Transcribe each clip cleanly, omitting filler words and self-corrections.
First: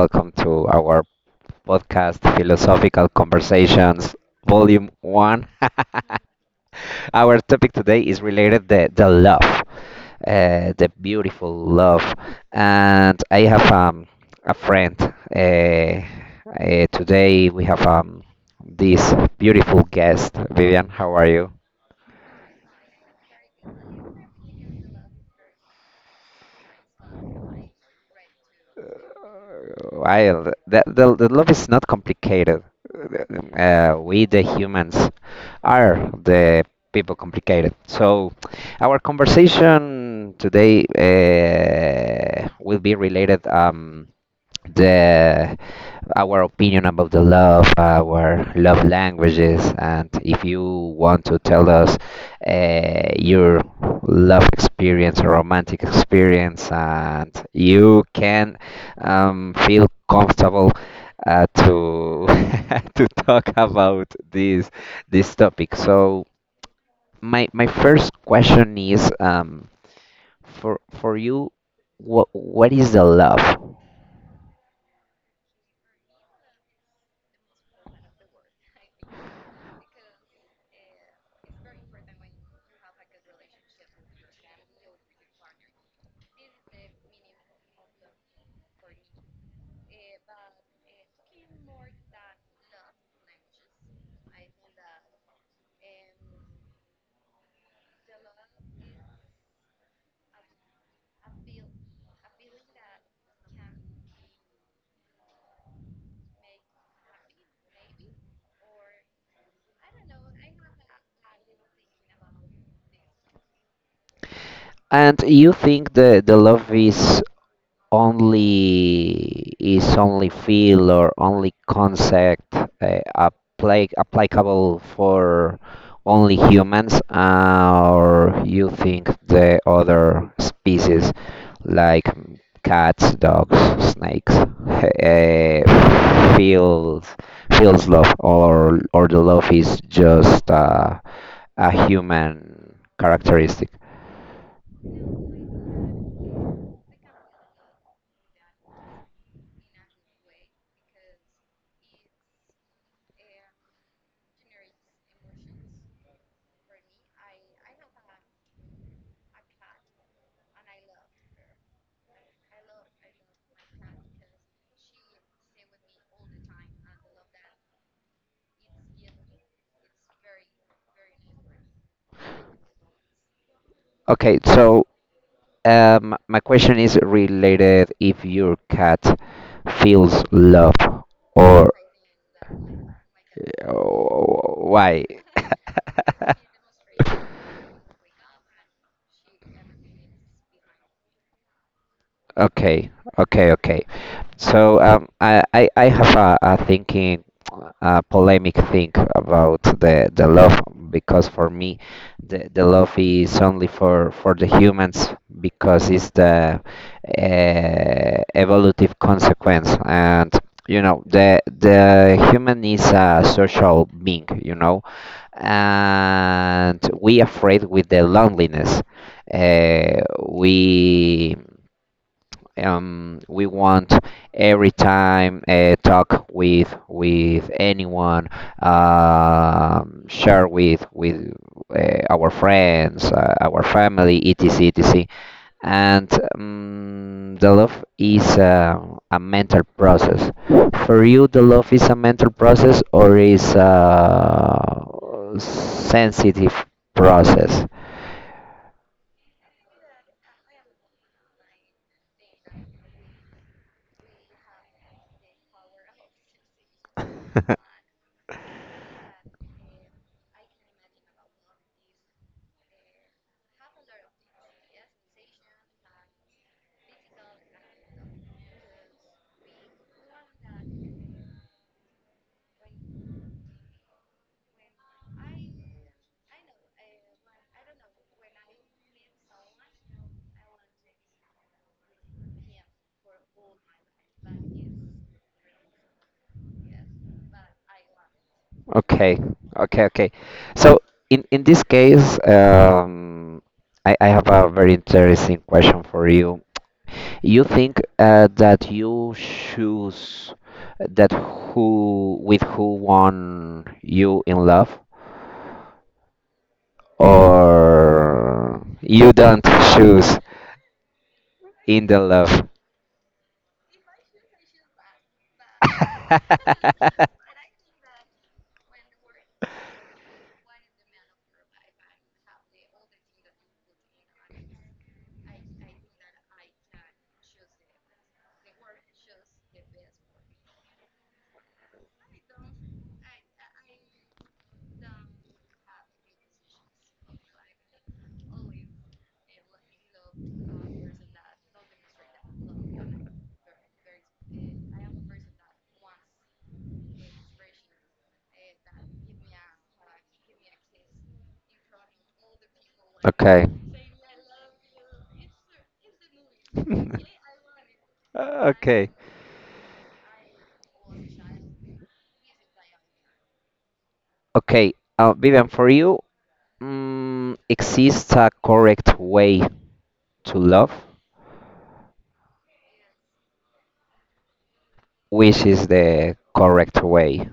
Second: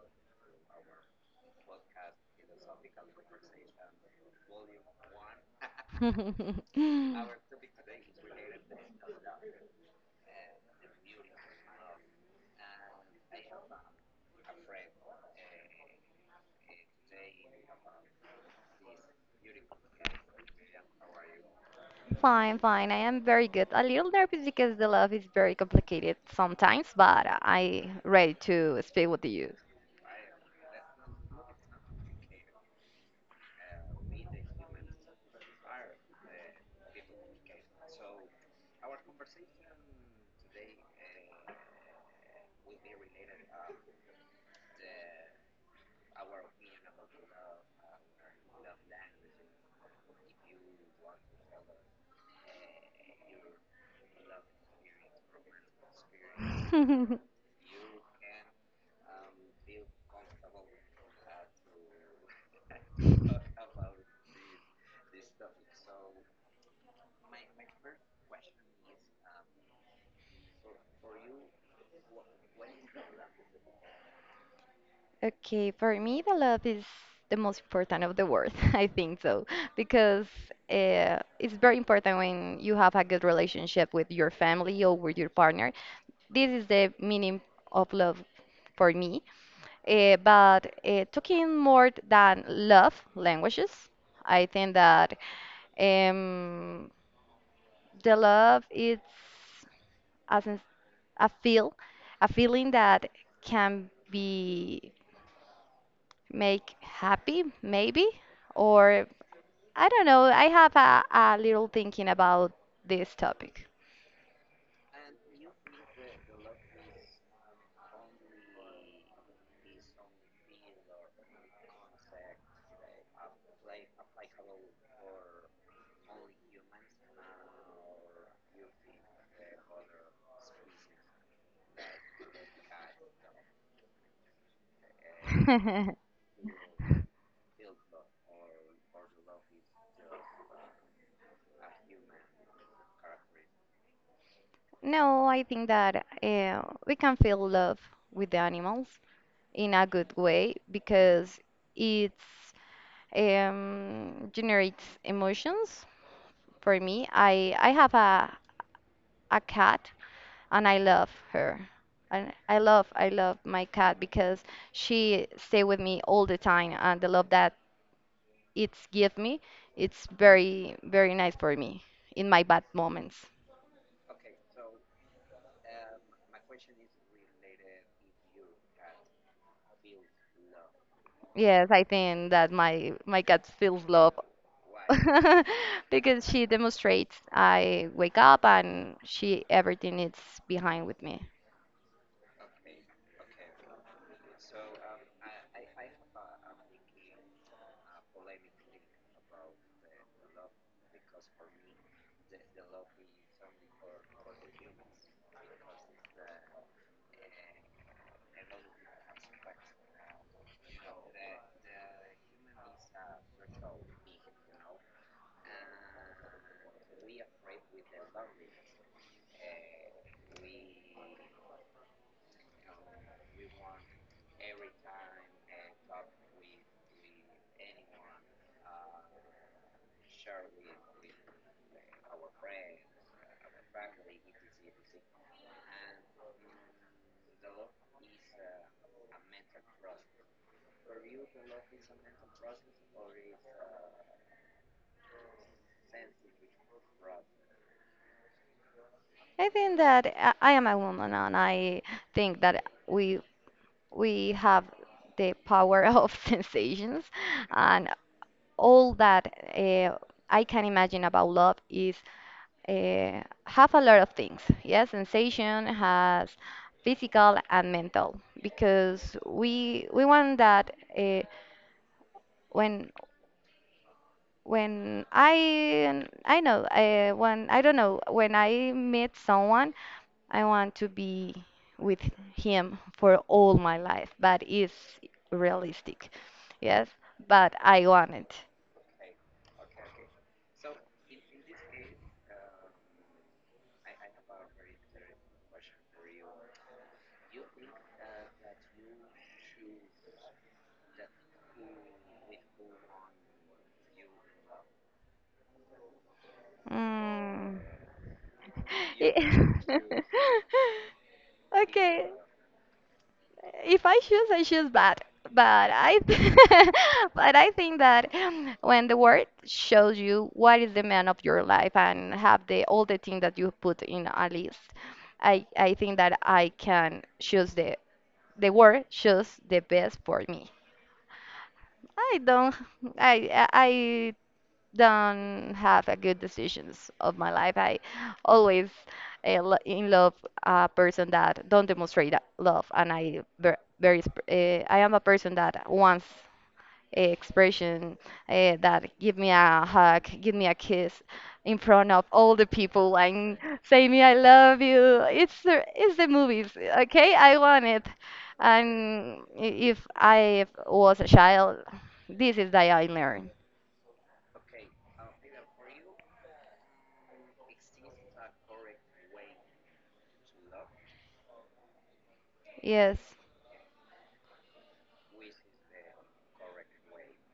Welcome to our podcast, Philosophical Conversations, Volume 1. Our topic today is related the love, the beautiful love. And I have a friend. Uh, Today we have this beautiful guest. Vivian, how are you? Fine, fine. I am very good. A little nervous because the love is very complicated sometimes, but I ready to speak with you. Wild. The love is not complicated. We, the humans, are the people complicated. So, our conversation today will be related. The our opinion about the love, our love languages, and if you want to tell us your love experience or romantic experience, and you can feel comfortable to to talk about this topic. So my first question is for you, what is the love? Okay, for me, the love is the most important of the world. I think so because it's very important when you have a good relationship with your family or with your partner. This is the meaning of love for me. But talking more than love languages, I think that um, the love is as in- a feel, a feeling that can be make happy, maybe, or I don't know. I have a little thinking about this topic. And you think the love is only feel or only concept, applicable for only humans, or you think the other species like cats, dogs, snakes uh, feels feels love, or the love is just a human characteristic? No, I think that we can feel love with the animals in a good way because it's generates emotions for me. I have a cat and I love her. And I love my cat because she stay with me all the time and the love that it's give me, it's very very nice for me in my bad moments. Okay, so my question is related if your cat feels love Yes, or. I think that my cat feels love Oh, why? because she demonstrates I wake up and she everything is behind with me. Okay, okay, okay. So I have a thinking, a polemic thing about the love because for me, the love is only for the humans because it's the evolutive consequence, and you know the human is a social being, you know, and we afraid with the loneliness. Uh, we we want every time talk with anyone, um, share with our friends, our family, etc., etc. And the love is a mental process. For you, the love is a mental process or is a sensitive process? I think that I am a woman and I think that we have the power of sensations and all that I can imagine about love is have a lot of things. Yes, sensation has physical and mental because we want that uh, when when I don't know when I meet someone I want to be with him for all my life, but it's realistic. Yes, but I want it. Okay, okay, okay. So in this case, I have a very interesting question for you. You think that you choose that who with who won you in love, Mm. or you don't choose in the Okay, love? if I choose, I choose bad. But I, th- but I think that when the world shows you what is the man of your life and have the all the thing that you put in a list, I think that I can choose the world choose the best for me. I don't I I don't have a good decisions of my life. I always in love a person that don't demonstrate that love, and I ver- very sp- I am a person that wants expression that give me a hug, give me a kiss in front of all the people and Okay. say me I love you. It's the movies, okay? I want it. Okay. And if I was a child, this is that I learned. Okay. Vivian, for you, exists a correct way to love, Yes. which is the correct way?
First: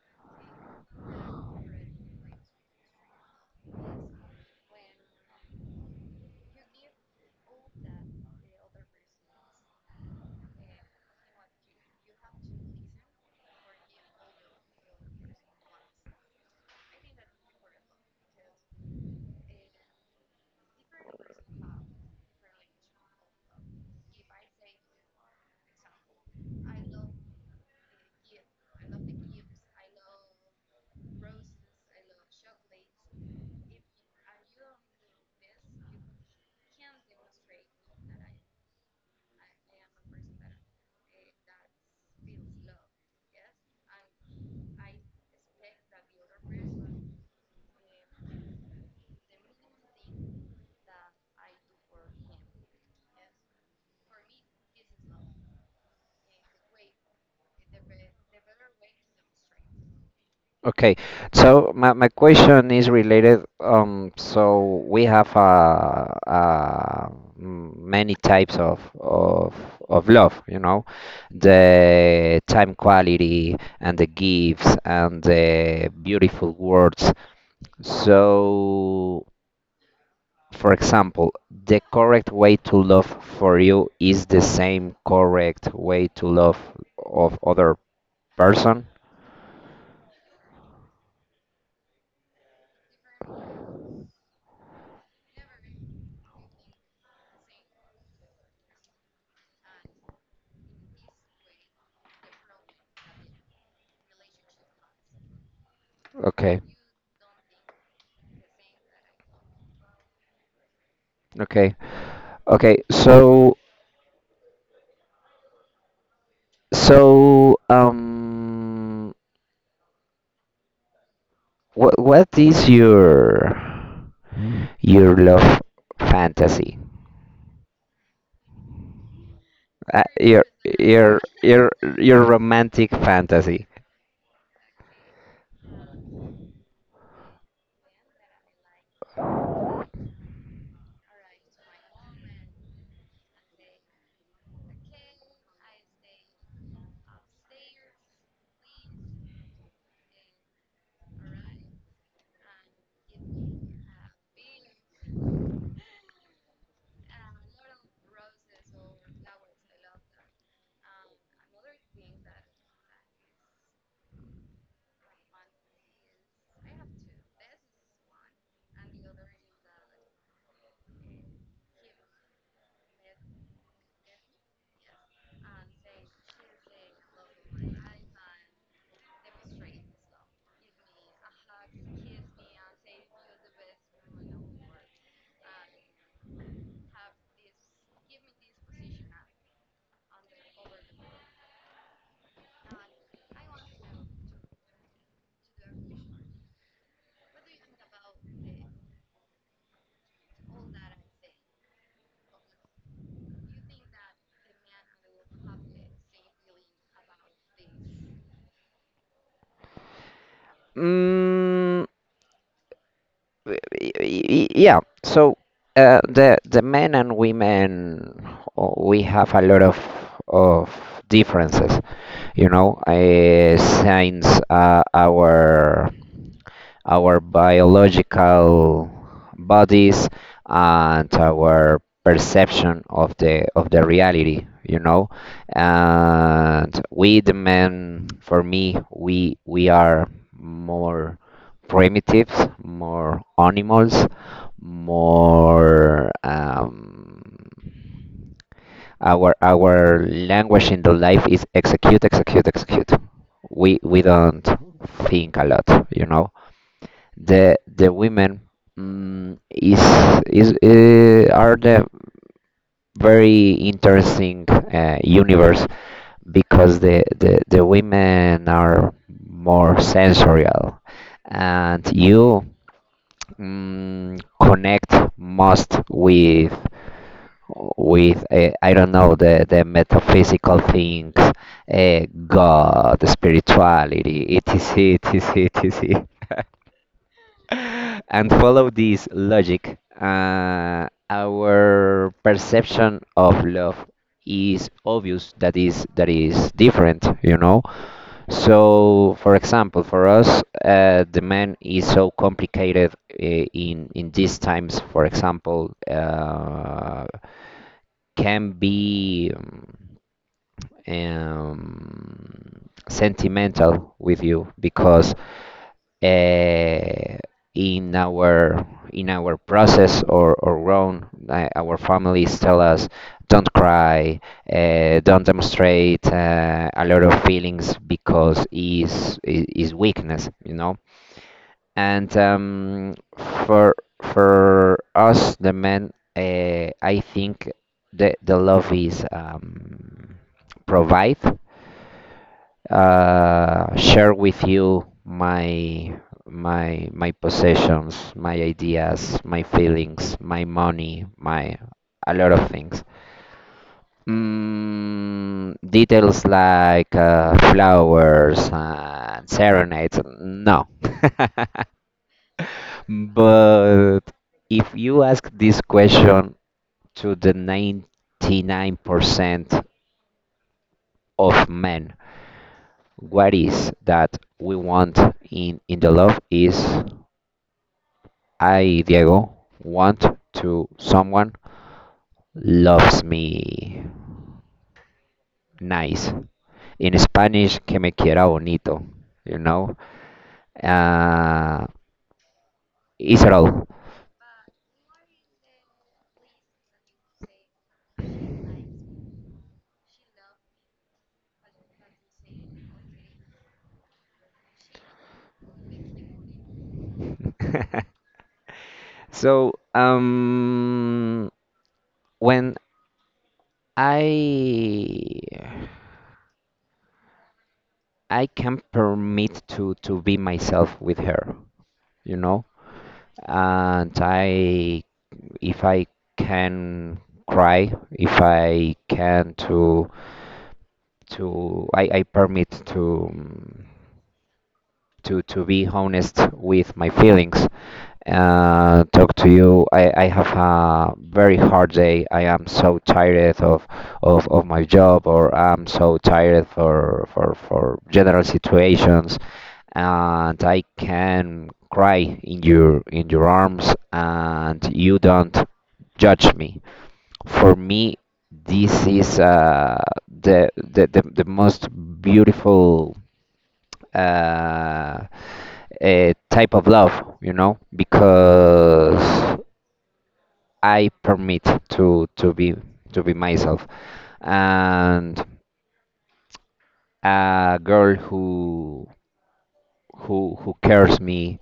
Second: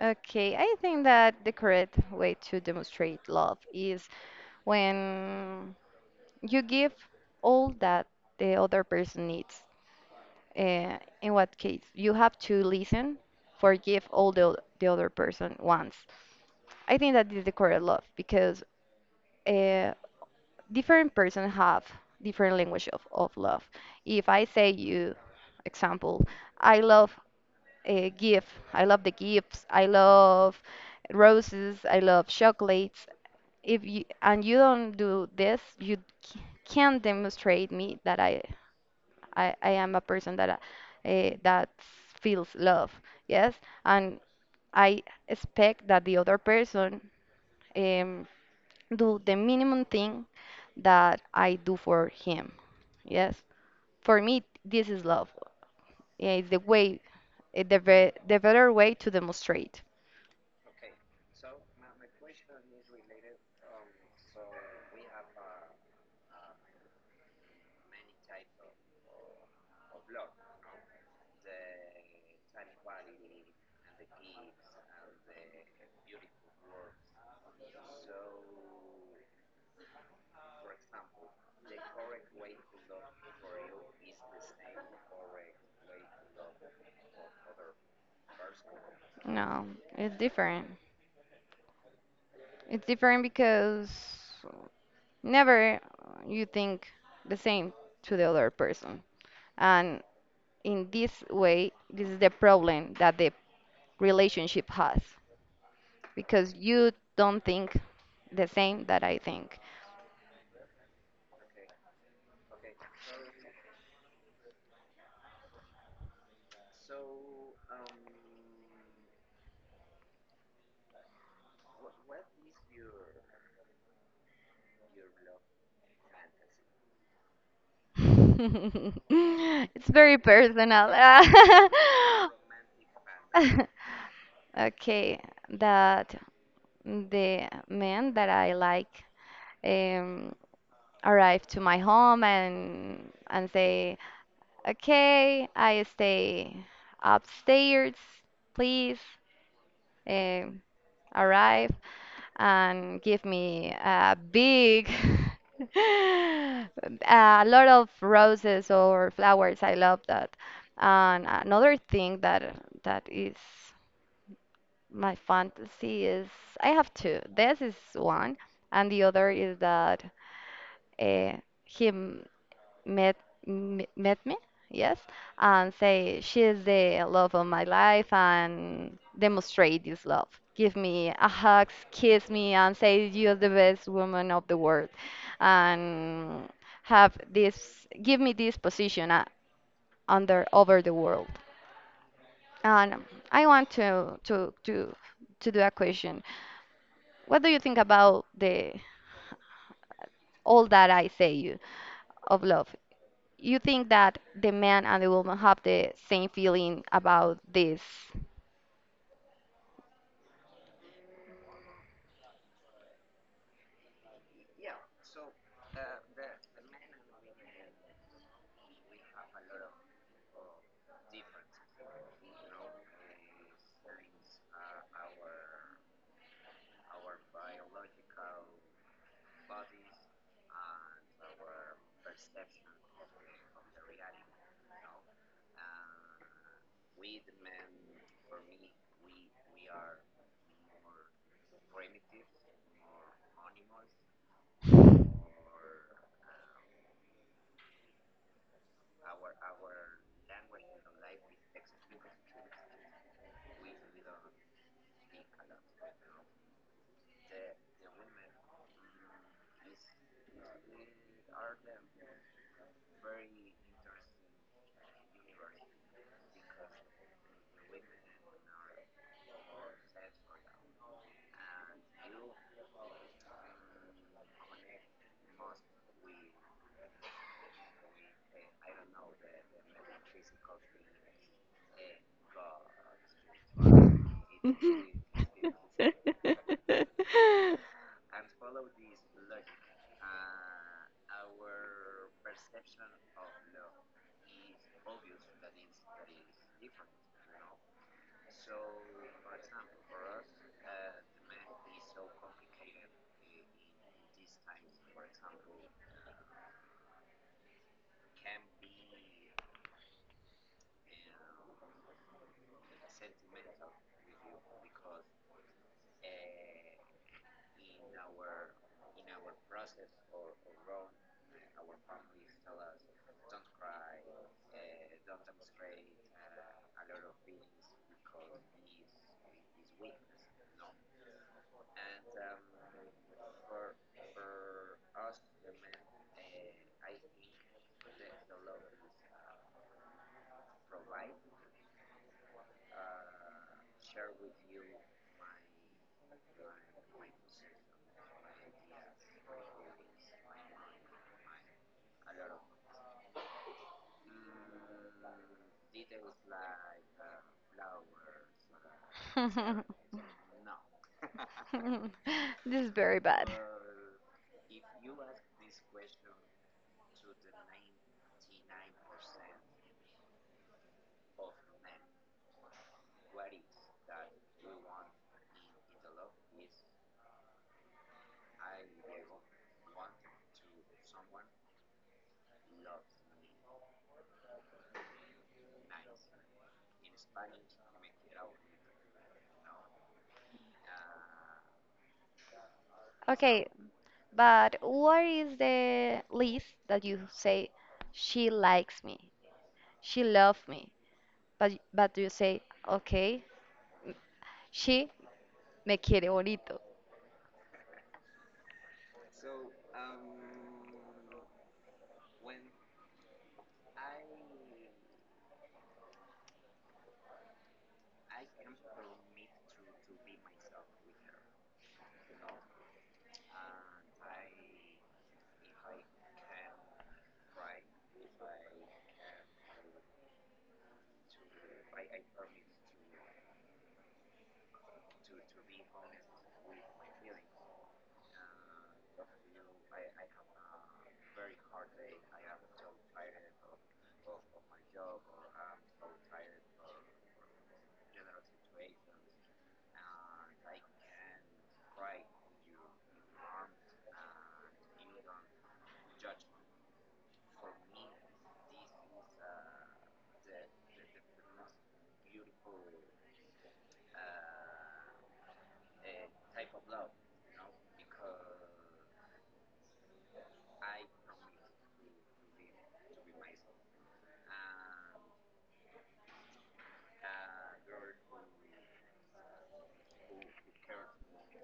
Okay, I think that the correct way to demonstrate love is when you give all that the other person needs. In what case, you have to listen, forgive the other person once. I think that is the correct love because uh, different person have different language of love. If I say you, example, I love a gift, I love the gifts, I love roses, I love chocolates. If you and you don't do this, c- can't demonstrate me that I am a person that that feels love, yes, and I expect that the other person um, do the minimum thing that I do for him, yes. For me, this is love. Yeah, it's the way, the better way to demonstrate. Okay, so my question is related. So we have uh, many types of of love, you know, the time quality and the gifts and the beautiful words. So, for example, the correct way to love for you is the same correct way to love of other person. No, it's different. It's different because never you think the same to the other person. And in this way, this is the problem that the relationship has because Okay, you don't think the same that I think. okay. Okay, so. So, what is your love fantasy? It's Uh, very your personal. your your romantic fantasy? Okay, that the man that I like um, arrived to my home and say, "Okay, I stay upstairs, please um, arrive and give me a big a lot of roses or flowers. I love that. And another thing that is my fantasy is I have two. This is one, and the other is that uh, him met met me, yes, and say she is the love of my life and demonstrate this love. Give me a hug, kiss me, and say you're the best woman of the world, and have this give me this position under over the world. And I want to do a question. What do you think about the all that I say you of love? You think that the man and the woman have the same feeling about this? Mm, yeah. So, the men and women, oh, we have a lot of differences. You know, since our biological bodies and our perception of the reality, you know, and we the men for me we are more primitives, more animals, more our language in the life is execute execute execute. We don't think a lot, you know. The women mm, is are the very interesting universe because the the women are more sensorial, and you connect most with I don't know the metaphysical things, God, spirituality, etc., etc., etc. And follow this logic, our perception of love is obvious that is different, you know. So, for example, for us, the man is so complicated in these times. For example, can be sentimental with you because uh, in our in our process or grown, our families tell us don't cry, don't demonstrate a lot of feelings because is weakness, you know. And for for us the men, I think the love is provide, share with you my possessions, my ideas, my feelings, my money, my a lot of things. Details like flowers and serenades, no. This is very bad. But if you ask this question to the 99% of men, what is that we want in the love is I, Diego, want to someone loves me nice. In Spanish, que me quiera bonito, you know? Uh, is it Okay, all? but what is the list that you say she likes me, she loves me, but you say okay, she me quiere bonito. So, when I I can permit to be myself with her, you know, and I if I can cry, if I can to I permit to to be honest with my feelings. Talk to you. I have a very hard day. I am so tired of my job, or I'm so tired for general situations, and I can cry in your arms, and you don't judge me. For me this is the, the most beautiful uh, type of love, you know, because I permit to to be to be myself. And a girl who who cares me,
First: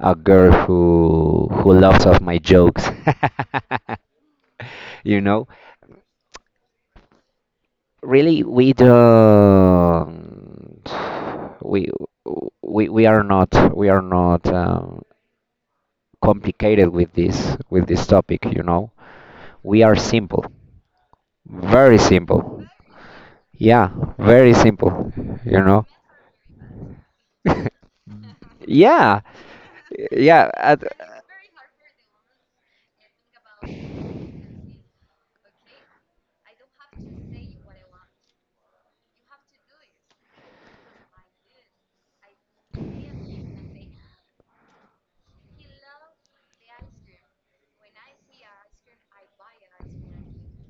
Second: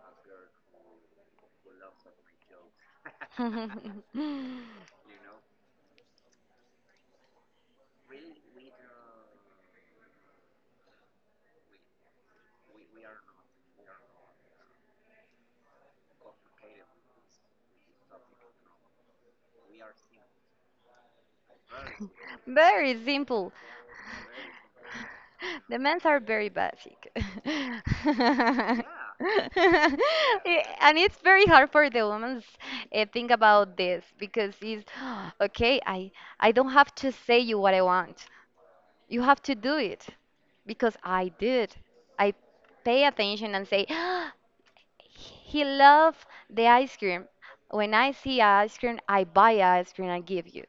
a girl who loves of my jokes. You know, really we don't we we are not we are not complicated with this topic, you know. We are simple, very simple. Very simple. Yeah, very simple, you The know. men's are very basic. Yeah, yeah, Yeah, at. and it's very hard for the women's think about this because it's okay, I don't have to say you what I want. You have to do it because I did. I pay attention and say he loved the ice cream. When I see ice cream, I buy ice cream and give you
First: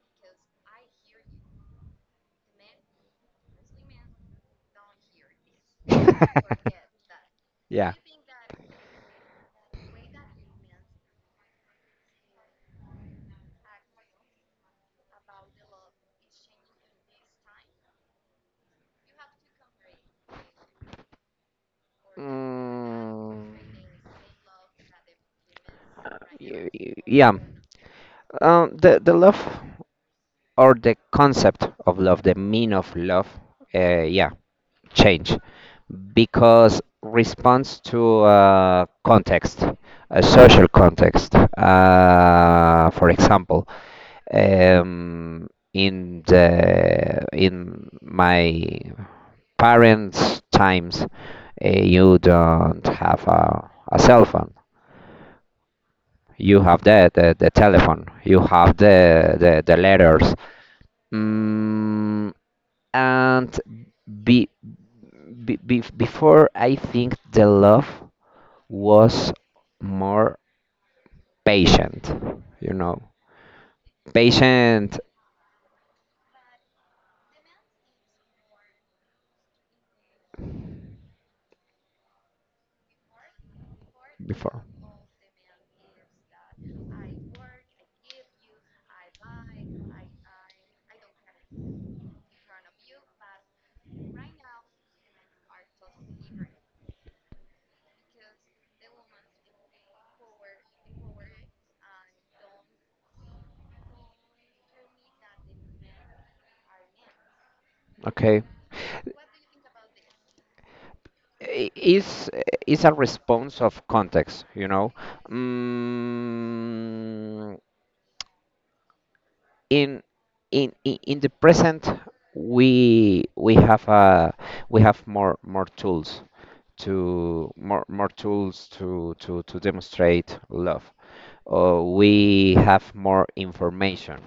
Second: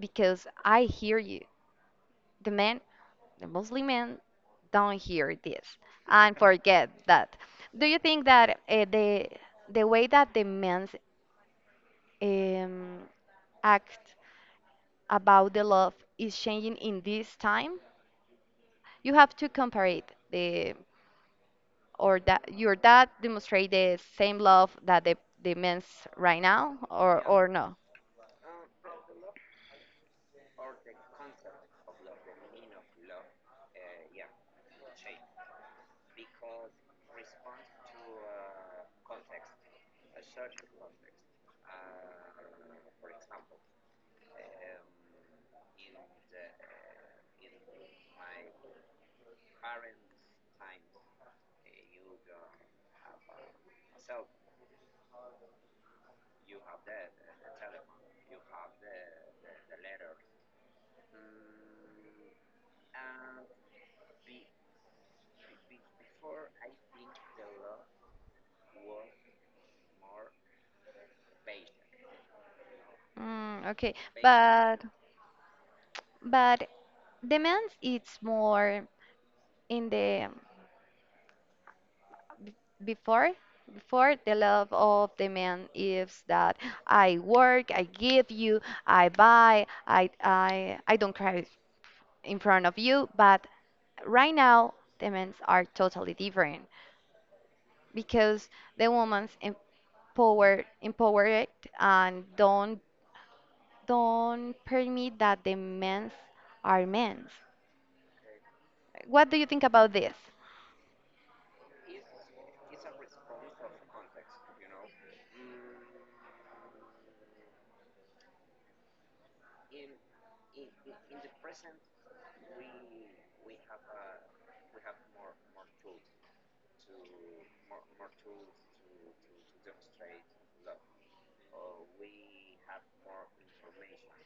because I hear you. The man the Muslim men don't hear this and forget that. Do Do you think that the way that the men um, act about the love is changing in this time? You have to compare it the or we. that your dad Mm, demonstrate the same love that the men's right y- or now yeah. Or not? or no? The love or the concept of love, the mean of love. Yeah. Change because responds to context, a social context. For example, um, in the in my parents' times, you don't have a cell phone. You have the telephone. You have the the letters. Mm, And be, before, I think the love was more patient, you know, Mm, okay, but patient but the men's it's more in the Before, before the before. love of the man is that I work, I give you, I buy, I don't cry in front of you. But right now, the men are totally different because the woman's empowered, and don't permit that the men's are men's. Okay. What do you think about this? i- is is a response of context, you know. mm, in in the present we have a we have more more tools to more more tools to demonstrate love, or we have more information.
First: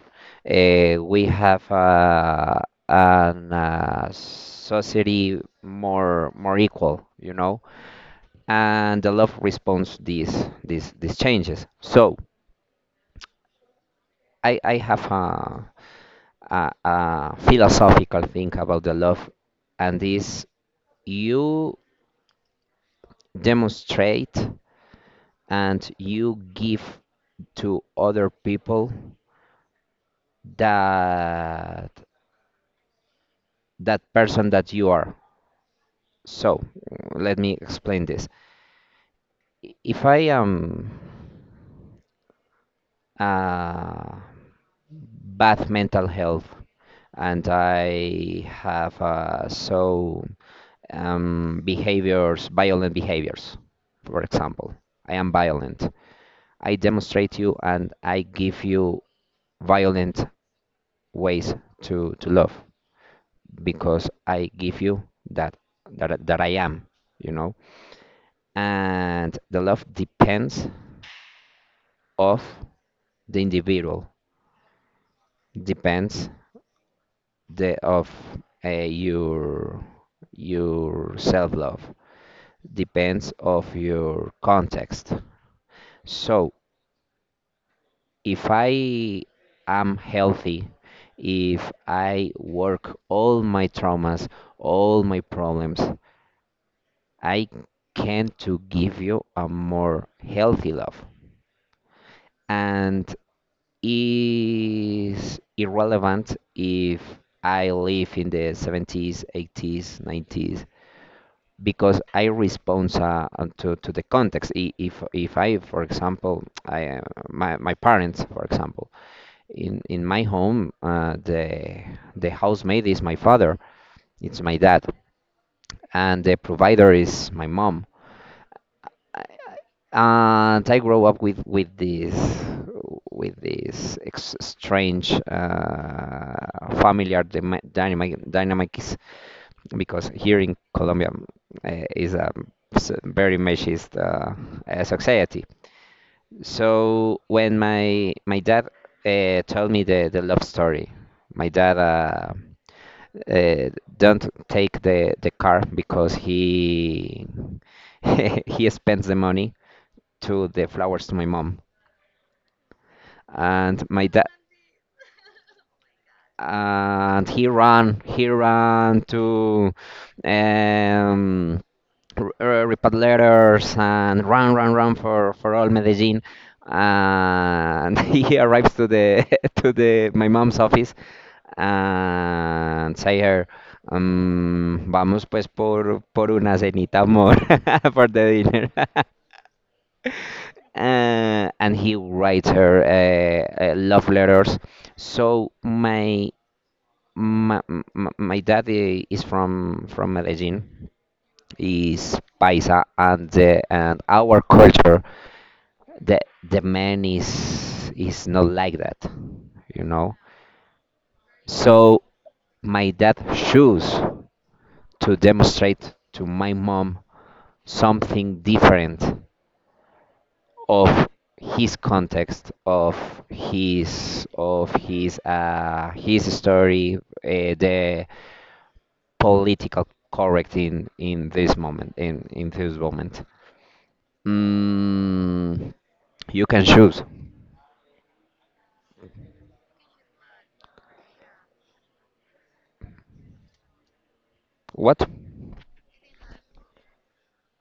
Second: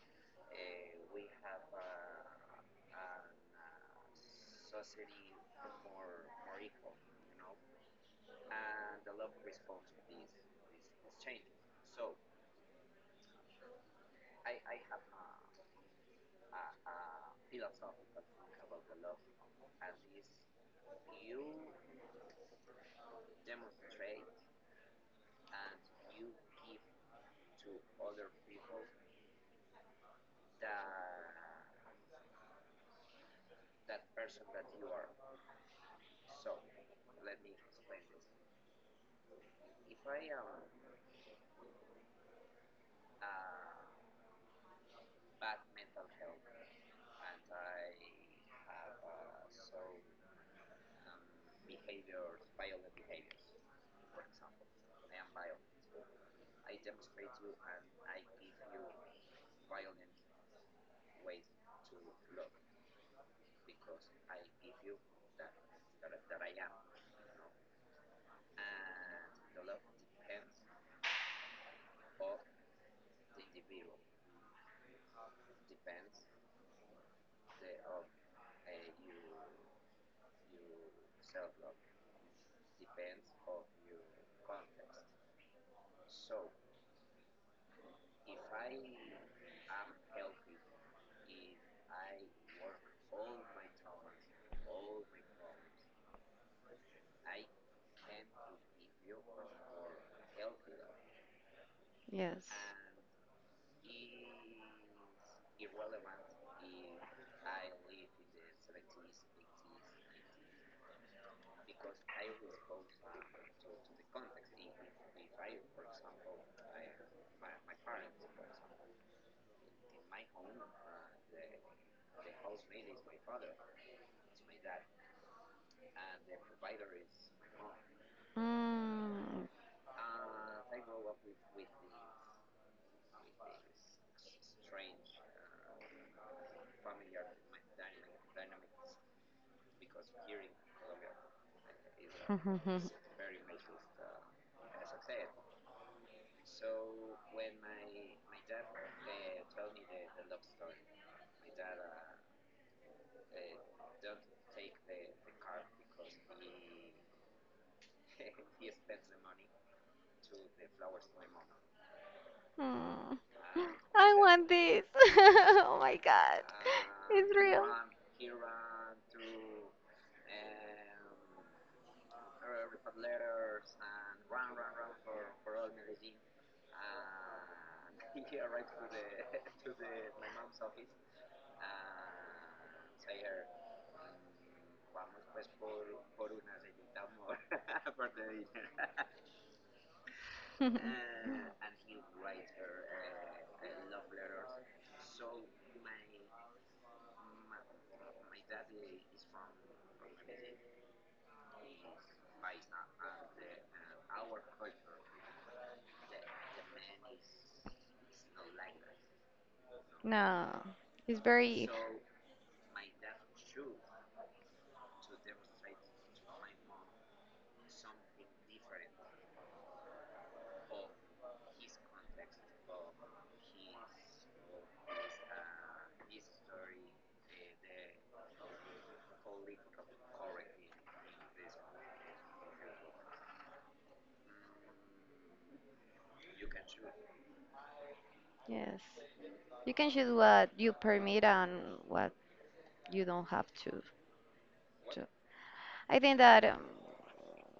We have a, an society more more equal, you know, and the love responds these changes. So I have a philosophical thing about the love, and is you demonstrate and you give to other people that that person that you are. So let me explain this. If I am uh, bad mental health and I have so behaviors, violent behaviors. For example, I am violent. I demonstrate you, and I give you violent ways to love because I give you that, that that I am, you know. And the love depends of the individual, depends the of uh, your your self love, depends of your context. So if I am healthy, if I work all my traumas, all my problems, I can to give you a more healthy love. Yes. And is irrelevant if I live in the 70s, 80s, 90s because I respond to the context. If I, for example, I my my parents, for example, in my home the housemaid is my father, it's my dad, and the provider is my mom. Mm. And I grow up with this strange familiar dynamic dynamics because here in Colombia is a very machist society. So when my dad told me the love story, my dad uh, don't take the car because he he spends the money to the flowers to my mom. Mm. And my I dad want this. Oh my god. and It's he real. ran, he ran to um report letters and run run run for all Medellin, and he arrives to the to the my mom's office and say her, vamos pues por, por una cenita amor for the dinner. And he writes her love letters. So my my dad is from Medellin, is paisa, and the, and our culture, the the man is not like that, you know. No, it's very. So my dad choose to demonstrate to my mom something different of his context, of his story. The political correct in this moment in this moment, mm, you can choose Yes. You can choose what you permit and what you don't have to do. what. I think that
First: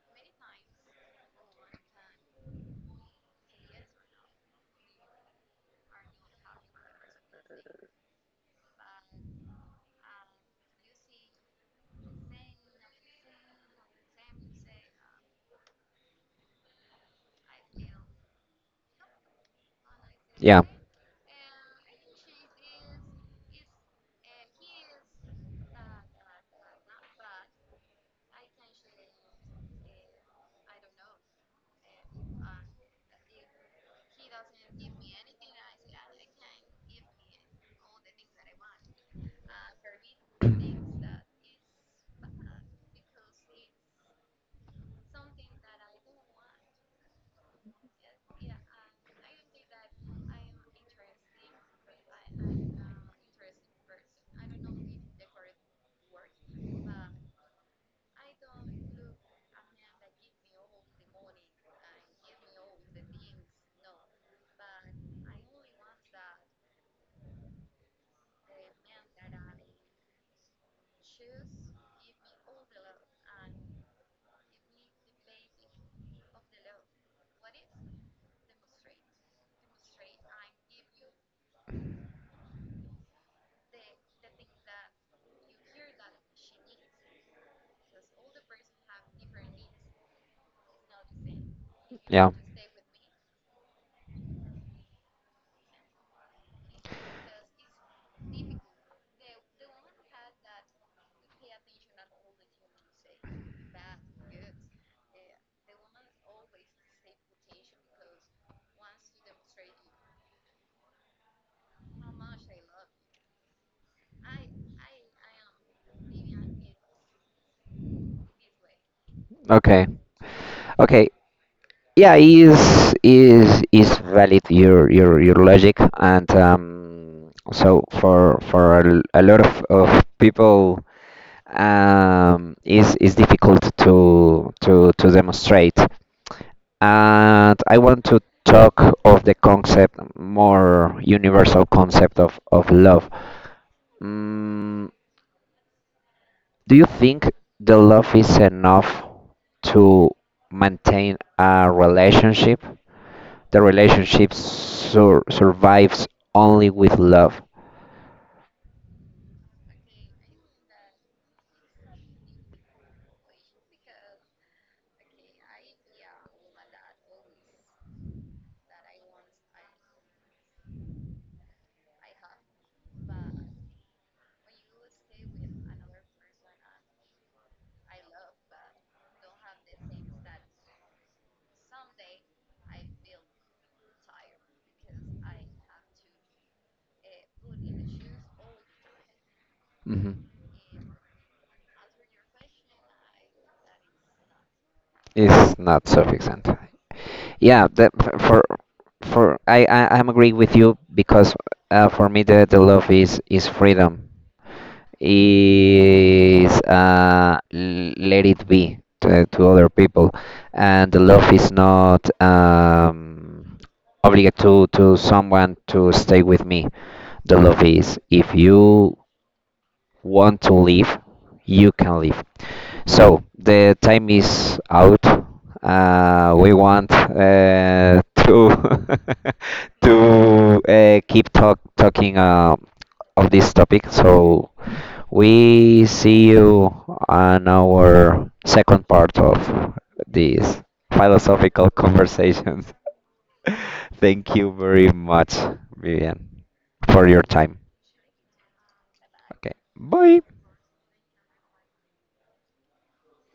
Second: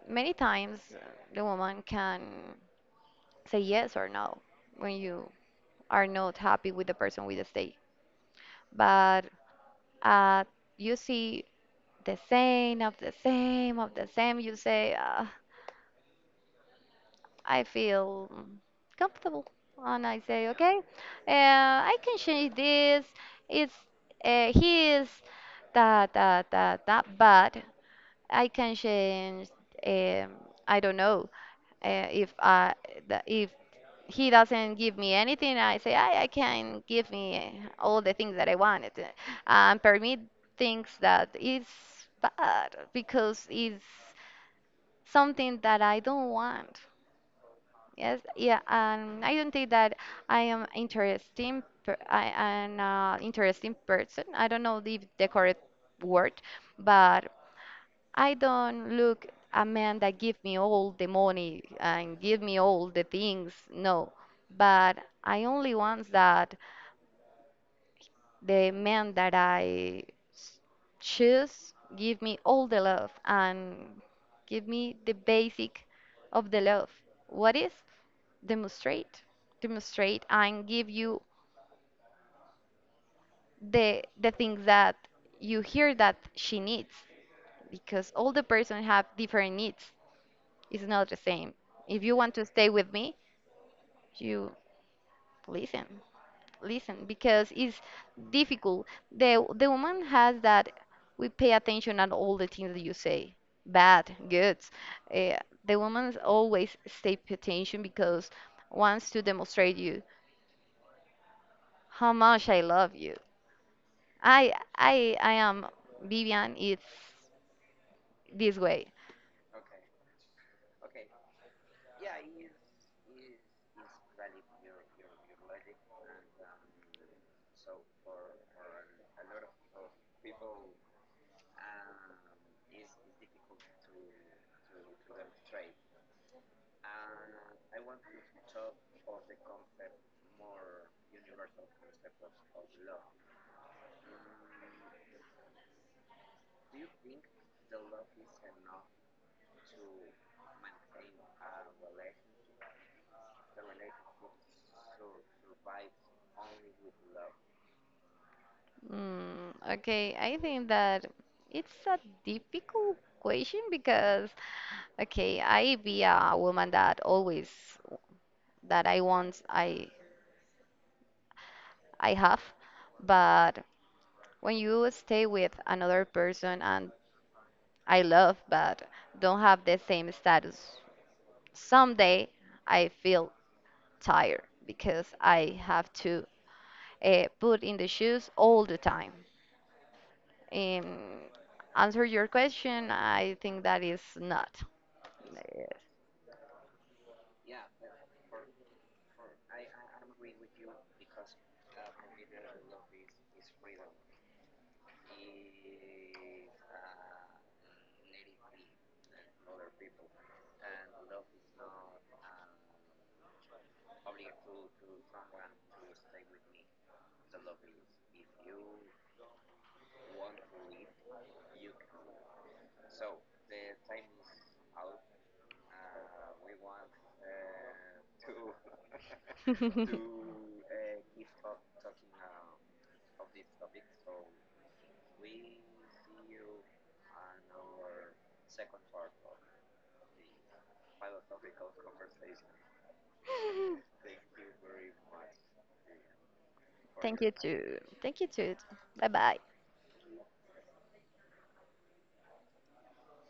many times the woman can say yes or no when you are not happy with the person with the stay. But uh, you see the same, of the same, of the same. You say, I feel comfortable. And I say, Yeah, okay, I can change this. It's his, that, that, that, that, but I can change, um, I don't know. If I, the- If he doesn't give me anything, I say, I can give me all the things that I wanted. And permit things that is bad because it's something that I don't want. Yes, yeah, and I don't think that I am interesting. Per I am an interesting person. I don't know the correct word, but I don't look a man that give me all the money and give me all the things. No, but I only want that the man that s- choose give me all the love and give me the basic of the love. What is? demonstrate Demonstrate and give you the things that you hear that she needs because all the person have different needs. It's not the same. If you yeah. want to stay with me you listen listen because it's difficult. The woman has that we pay attention on all the things that you say bad good. uh, the woman always stay pay attention because wants to demonstrate you how much I love you. I am Vivian. It's this way. Okay, okay. Yeah, is is valid your logic. And so for a, a lot of people, is difficult to demonstrate. And I want to talk of the concept, more universal concept of love. mm, do you think the love is enough to maintain a relationship, the relationship survives only with love? Mm, okay, I think that it's a difficult question because okay, I be a woman that always that I want I have, but when you stay with another person and I love but don't have the same status, someday I feel tired because I have to put in the shoes all the time. Hmm. Um, Answer your question, I think that is not. It's not sufficient. Yeah, that for I I'm agree with you because for me the love is freedom. Is let it be to other people, and the love is not obligated to someone to stay with me. The love is if you want to leave, you can leave. So the time is out. We want to to keep talk talking of this topic. So we see you on our second part of these philosophical conversations. Thank you very much, Vivian, for Thank your you time. too. Thank you too. Bye bye. Okay, bye.